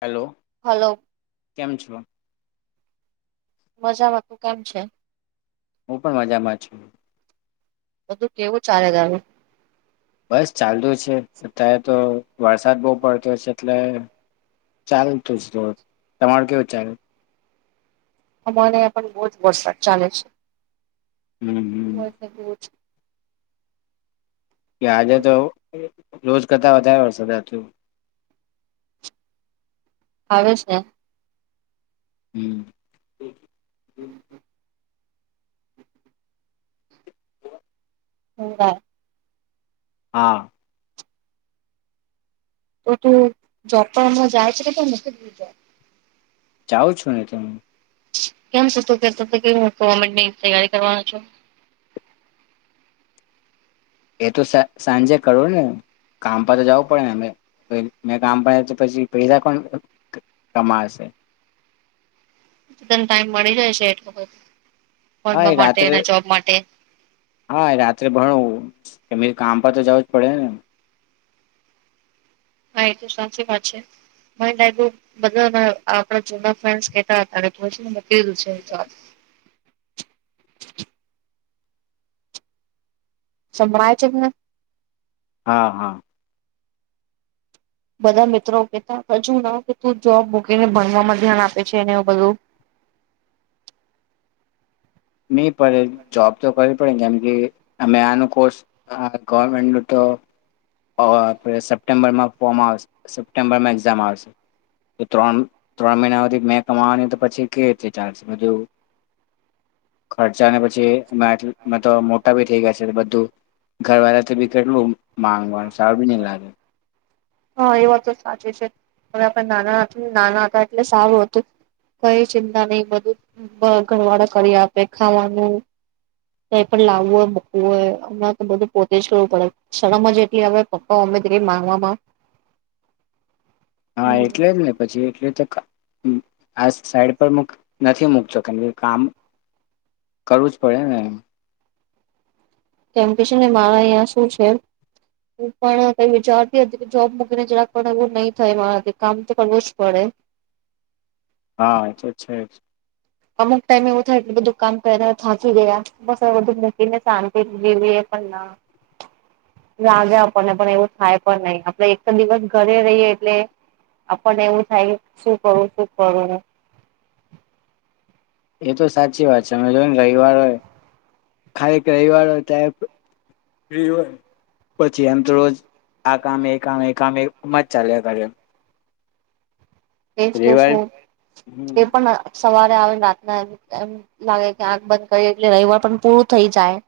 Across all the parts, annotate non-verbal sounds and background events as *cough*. Hello hello કેમ છો મજામાં, તું કેમ છે હું, પણ મજામાં છું બધું કેવું ચાલે રાહે બસ ચાલતું છે, અત્યારે તો વરસાદ બહુ પડતો છે એટલે ચાલ તુ છે, તમારું કેવું ચલે અમારે ત્યાં પણ બહુજ વરસાદ ચાલે છે હમ હમ *unintelligible* કે આજે તો રોજ કરતા વધારે વરસાદ હતું આવે છે હમ *unintelligible* *unintelligible* હા તો તું જોબ પણ અમના જાય છે કે તે મૂકી દીધી જોબ જાઉં છું ને એટલે હુ કેમ છ તું કેતો કે હું ગવર્મેન્ટ ની તૈયારી કરવાનું છું એ તો સા સાંજે કરો ને કામ પર તો જવું પડે ને અમે, મેં કામ પા પછી પૈહા *unintelligible* કમાશે. ન ટાઈમ મળી જાય છે એટ વખત હા એ રાત્રે *inaudible* માટે હા રાત્રે ભણ કે કામ પર તો જવું જ પડે ને. હા એ તો સાચી વાત છે. બધા આપડા જૂના ફ્રેન્ કેતા હતાનેકીધું શળ છે એમને હા હા. બધા મિત્રો કેતા હજુ ના કે તું જોબ મૂકીને ભણવામાં ધ્યાન આપે છે એને બધું નહી પડે જોબ તો કરવી પડેને કેમ કે અમે આનું કોર્સ હા ગવર્મેન્ટ તો આપ સપ્ટેમ્બરમાં ફોર્મ આવશે સપ્ટેમ્બરમાં એક્ઝામ આવશે. ત્રણ ત્રણ મહિનાથી મેં કમાવાની તો પછી કે રી ચાલ બધું ખર્ચા ને પછી મ મોટા ભી થઈ ગયા છે બધું ઘરવાળા થી બી કેટલું માંગવાનું સારું બી નહી લાગે હા એ વાત તો સાચી છે હવે નાના નાના હતા એટલે સારું હતું. કઈ ચિંતા નહી બધું ઘરવાળા કરી આપે ખાવાનું ક પણ લાવવું હોય મૂકવું હોય હમણાં તો બધું પોતે જ કરવું પડે શણમમાં જેટલી આવે અપા ઉમે દ મામા હા એટલે જ ને. પછી એટલે તો આ સાઈડ પર નથી મકતો કે કે કામ કરવું જ પડે ને એમ કેમ કે છે ને મારા અહં શું છે. હું પણ કઈ વિચારતી હતી કે જોબ મૂકીને જરાક પણ એવું નહી થાય મારા કામ તો કરવું જ પડે. હા છે. અમુક ટાઈઇમવ થાય એટલેધ દુકાન પ એ થાં ગયા. બસ વધધું મકી ને ચતી લવી એ પણ ના લ્યા આપને પણ એવું થાય પણ નહીિ આપડે એક તો દિવસ ઘરે રહીએ એટલે આપને એવું થાય કે શું કરું શું કરું. એ તો સાચી વાત છે અમે જો ને રવિવાર હોય ખાલી એક રવવાર હો હોય પછી એમ તો રોજ આ કામ એ કામ એ કામમ જ ચાલ્યા કરે એમ એ જ તો રવિવાર શ તે પણ સવારે આવે ને રાતના એમ એમ લાગે કે આગ બંધ કરી એટલે રવિવાર પણ પૂરું થઈ જાય.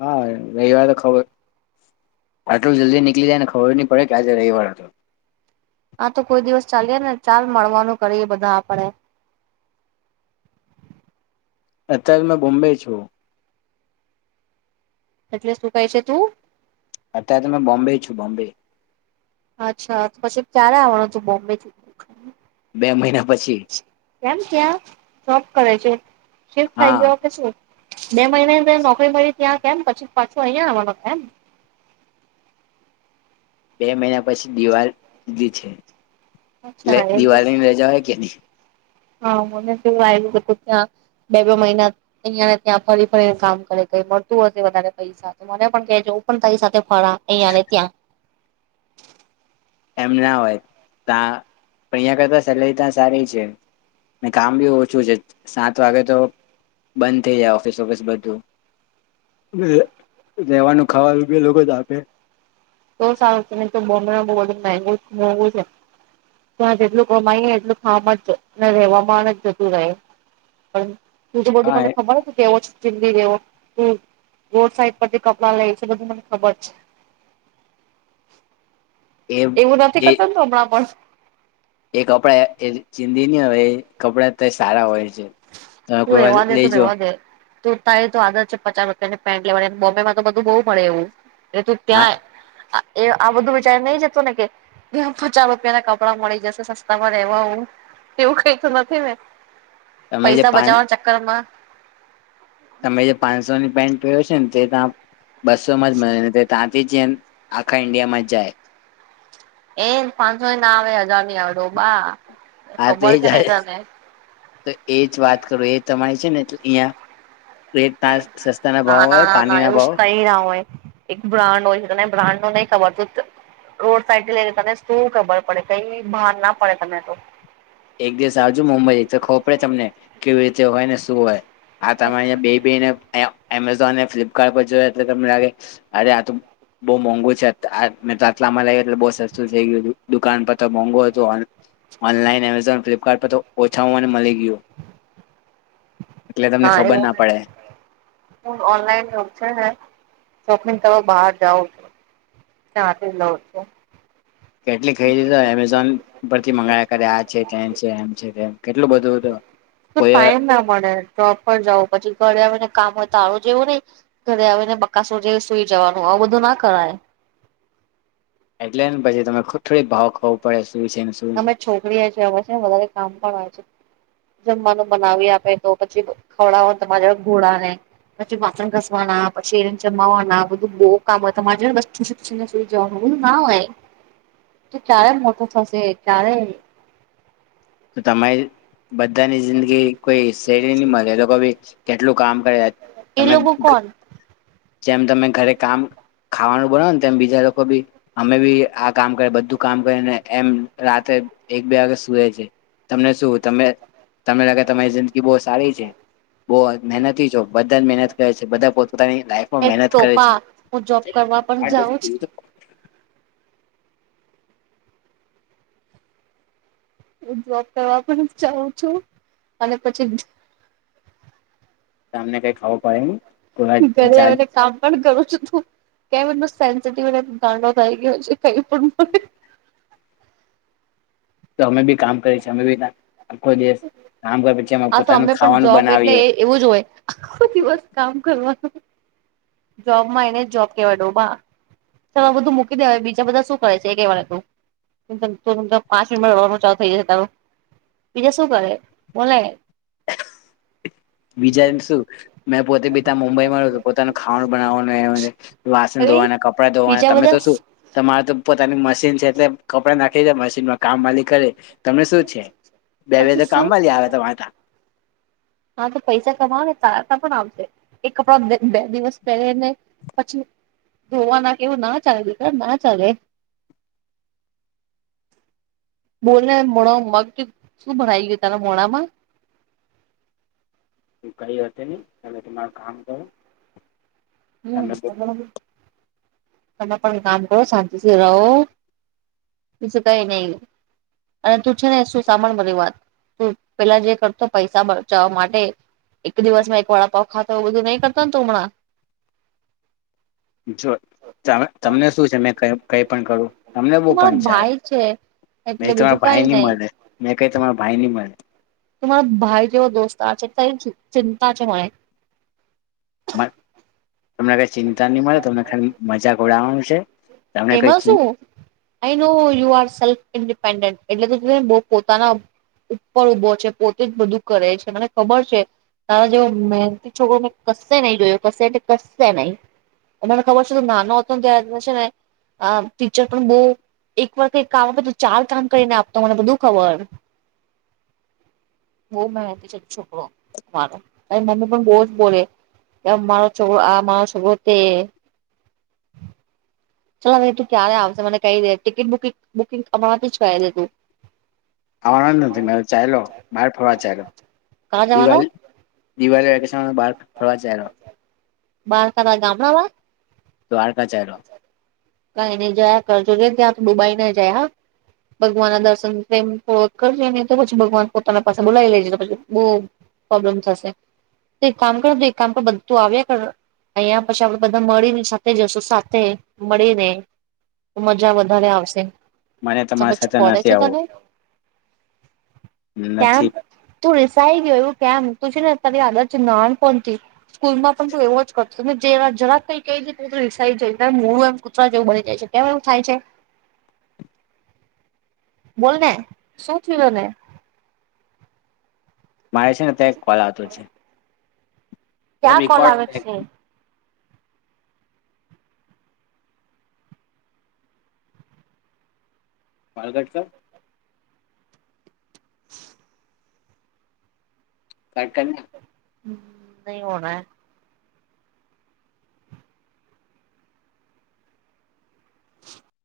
હા રઈવાર ખબર.. આટલું જલ્દી નીક્ળી જાયને ખબર નહી પડે કે આજે રવિવાર હતો. આ તો કોઈ દિવસ ચાલીય ને ચાલ મળવાનું કરીએ બધા આપડે. અત્યારે મેં બોમ્બઈ છું. એટલે શું કહે છે તું? અત્યારે બોમ્બે છો બોમ્બે. અચ્છા તો પછી ક્યારે આવનો તું બોમ્બેથી? બે મહિના પછી કેમ ત્યાં જોબ કરે છે શફ્ટ થઈ હા ગયો કે શું? બે મહિનાની પહી નોકરી મળી ત્યાં કેમ પછી પાછો અહીંયા આવાનો એમ? બે મહિના પછી દિવાલી *inaudible* છે એટલે અચ્છા એવું દિવાલની રજા હોય કે ની હા મને કેવું આવ્યું છે ત્યાં બે બે મહિના અઇયા ને ત્યાં ફરી ફરી કામ કરે મળતું હશે વધારે પૈસા તો મને પણ ત્યા જવું પણ તારી સાથે ફરા અહીયાંને ત્યાં એમ ના હોય ત્યા પણ અહીયા કરતા સેલેરી ત્યા સારી છે. ને કામ બી ઓછું છે સાત વાગે તો બંધ થઈ જાય ઓફિસ ઓફિસ બધું રહેેવાનું ખાવાનું જે લોકો જ આપે. તો સારું તને તો બોમ *unintelligible* *unintelligible* મગું મોઘું છે ત્યાં જેટલું કમાઈ એટલું ખવામાં ને રહેવામા જ જતું રહે. પણ તું તો બધું હા મને ખબર હતું કેવો જ ચીલી જેવો રોડ સાઈડ પરથી કપડાં લઈશ એ બધું મને ખબર છે. એ એવું નથી એ કરતો ન તુ હમણાં પણ એ કપડા એ ચિંધી નહી હોય એ કપડા અત્યારે તોય સારા હોય છે. તમે કોઈ વાર લઈજો તુ તારી તો આદત છે પચાસ રૂપિયાની પેન્ટ લેવાનીને બોમ્બેમાં તો બધું બહુ મળે એવું એ તુ હા ત્યાં આ એ આ બધું વિચારી નઈ જતો ને કે પચાસ રૂપિયા ના કપડા મળી જશે સસ્તામાં રહેેવા હું એવું કઈ તો નથી ને તમે ત જે પાન બચાવવાન ચક્કરમાં તમે જે પાંચસોની પેન્ટ પેર્યો છેને, તે તા બસોમાં જ મળ્યોને તે તા તે જેમ આખા ઈન્ડિયા માં જાય. એ પાંચસો ના આવે હજાર ની આવે ડો બા આ તો ખબર એ કે નઈ જાય તને તો એ જ વાત કરો એ તમારી છે ને ઈયા ના હોય ના ના પાણી એવું જ ભાવ કઈ ના હોય. એક બ્રાન્ડ હોય છે, તને બ્રાન્ડ નહી ખબર રોડ સાઈડ થી લઈને તને શું ખબર પડે કઈ બાર ના પડે તને તો એક દિવસ આવજુ મુંબઈ તો ખોપરેે તમને કેવી રીતે હોય ને શું હોય. હા તમારે અયા બે બેને અયા એમેઝોન અને ફ્લિપકાર્ટ પર જોએ એટલે તમને લાગે અરે આ તો બહુ મોંઘુ છે, આ મેં આટલામાં લાઈવું એટલે બઉ સસ્તું થઇ ગયું હતું દુકાન પર તો મોંઘું હતુ, ઓનલાઈન *unintelligible* ફ્લિપકાર્ટ પર તો ઓછામાં અને મળી ગયુ. નારે ખબર ના પડે હ ઓનલાઈન યોગ છે ને શોપીંગ બહાર જાઉં છુ. *unintelligible* કેટલી ખરીદી એમેઝોન પરથી મંગાવ્યા કરે આ છે તે છે એમ છે, તેમ કેટલું બધું હતું તો *unintelligible* ના મળે જોબ પર જાવ પછી ઘરે આવે ને કામ હોય તારું જેવું નહી. ઘરે આવી ને બકાસું જેવું સુઈ જવાનું આવું બધું ના કરાય એટલેને પછી તમે થોડી ભાવ ખબર પડે શું છે ન સુ અમે છોકરીએ છે અ છે ને વધારે કામ પણ આવેય છે. જમવાનું બનાવી આપે તો પછી ખવડાાવઓ તમારા ઘોડા ને પછી વાસણ ઘસવાના પછી એ જમાવાના બધું બહુ કામ હોય તો મા ને સુી જવાનું બું ના હોય. *inaudible* તો ચારે મોટો થશે ચારે તો તમારે બધાની જિંદગી કોઈ શડી ન મળે લોકો ભ કેટલું કામ કરે એ તમે લોકો કોણ જેમ તમે ઘરે કામ ખાવાનું બનાવો ને તેમ બીજા લોકો બી અમે બી આ કામ કર બધું કામ કરીને એમ રાતે એક બે વાગે સુએ છે તમને શું તમે તમને લાગે તમારી જિંદગી બહુ સારી છે બોહ મહેનતથી જો બધા જ મહેનત કરે છે બધા પોતાની લાઈફમાં મહેનત કરે છે હા હું જોબ કરવા પણ જાઉં છુ હ જોબ કરવા પણ જાઉું છું અને પછી સામને કઈ ખવા પડ ન બરિયા બધ કામ પણ ઘણું છ તું કેમ એ સેન્સટ દાંડો થઈ ગયો છે ક પણ તો અમે ભી કામ કરે છીએ અમે ખુદ કામ કર પ છે. આ તો અમે પણ જોબ એટલે એવું જ હોય આખો દિવસ કામ કરવાનુ જોબમાં એ જ જોબ કેવાડો બા ચાલ આ બધું મૂકી દેવાય બીજા બધા શું કરે છે એ કેહ મને તું *unintelligible* પાંચ મિનટમાં રડવાનું ચાલુ થઈ જશે તારું બીજા શુ કરે ઓલીય બીજા એમ શું મેં પોતે બી તો મુંબઈ માં રેવ પોતાનું ખાવાનું બનાવાનું એ આવે વાસન ધોવાના કપડા ધોવાના બીજા તમે તો બધા શું તમારે તો પોતાની મશીન છે તે કપડા નાખી દ મશીનમાં કામ વાલી કરે તમને શું છે બે બે પછી તો કામ શું વાલી આવે તમારતા હા તો પૈસા કમાવો ને તારતા પણ આવશે એ કપડા બે દિવસ પહેલેને પછી ધોવા ના કે એવું ના ચાલે દીકર ના ચાલે બોલ ને મોણામા મગ શું ભણઈ ગયો તારા મોણા માં તું કઈ હશે નહી તમે તમાર કામ કર હમમે તમે પણ કામ કરો શાંતિથી રહો બીજુ કઈ નઈ અને તું છે ને શું સાભળ મારી વાત તું પેલા જે કરતો પૈસા બચાવવા માટે એક દિવસ માં એક વાડા પોઅ ખાતો તો એવ બધું નહીં કરતા તું હમના જો ત તમને શું છે મે કઈ પણ કરું તમને બો તું મારો પચાયત ભાઈ છે. મે એટલે બીજું તમારા કઈ ભાઈ ની નહી મળે મે કઈ તમારા ભાઈ ની મળે તુ મારો ભાઈ જેવો દોસ્તર છે ચિંતા છે મને *unintelligible* તમને કઈ ચિંતા નહી મળે તમને ખાલી મજાક ઉડવાનું છે તમને કઈ એમાં ચી શું I know you are self independent એટલે તું બો પોતાના ઉપર ઉભો છે પોતે જ બધું કરે છે મને ખબર છે તારા જેવો મહેનતી છોકરો મેં કશે નહી જોયો કશે એટલે કશે નહી તને ખબર છે તું નાનો હતો ને ત્યાં જે ને આ ટીચર પણ બોહ એક વાર કામ આપે ચાર કામ કરીને આપતો મને બધું ખબર *inaudible* બો મેહન્ટી છે છોકરો મારો મમ્મી પણ બો જ બોલે. આ મારો છોકરો આ મારો છગરો તે ચાલો હવે તું ક્યારે આવશે મને કઈ દે ટિકિટ બુકિંગ બુકિંગ અમણાથી જ કરાવી દે તું આવાનો જ નથી મેં તો ચાયલો બાર ફરવા ચાયલો. કા જવાનો દિવાળી દિવાળી વેકેશનમાં બહાર ફરવા ચાલ્યો. બાર ફરવા ગામડાંમાં? દ્વારકા ચાયલો. કંઈ ન‌ઇ જયા કરજે જોકે ક્યાંક ડુબાઈ ન જાય હા. ભગવાનના દર્શન પ્રેમપૂર્વક કરજે ને તો પછી ભગવાન પોતાના પાસે બોલાવી લેજે તો પછી બો પ્રોબ્લેમ થશે તો એક કામ કર તો એક કામ કર બધું આવ્યા કર અહીયા પછી આપડે બધા મળીને સાથે જશું સાથ્થે મળીને મજા વધારે આવશે. મને તમારા સમજ સાથે પડે નથી છે તને? આવવું નથી કેમ? તું રીસાઈ ગયો એવું કેમ? તું છેને તારી આદત છે નાનપણથી સ્કૂલમાં પણ તું એવો જ કરતોને જે જરાક કંઈ કેઈ તો તુ રિસાઈ જાય તારૂ મોડુ એમ કૂતરા જેવું બની જાય છે. કેમ એવું થાય છે? બોલને. શું થ્યુ તને? મારે છેને તે એક કોલ આવતો છે. ક્યાં કોલ રેકોર્ડ આવે છે માલઘટ ક દાંત કાઢને નહી હોરા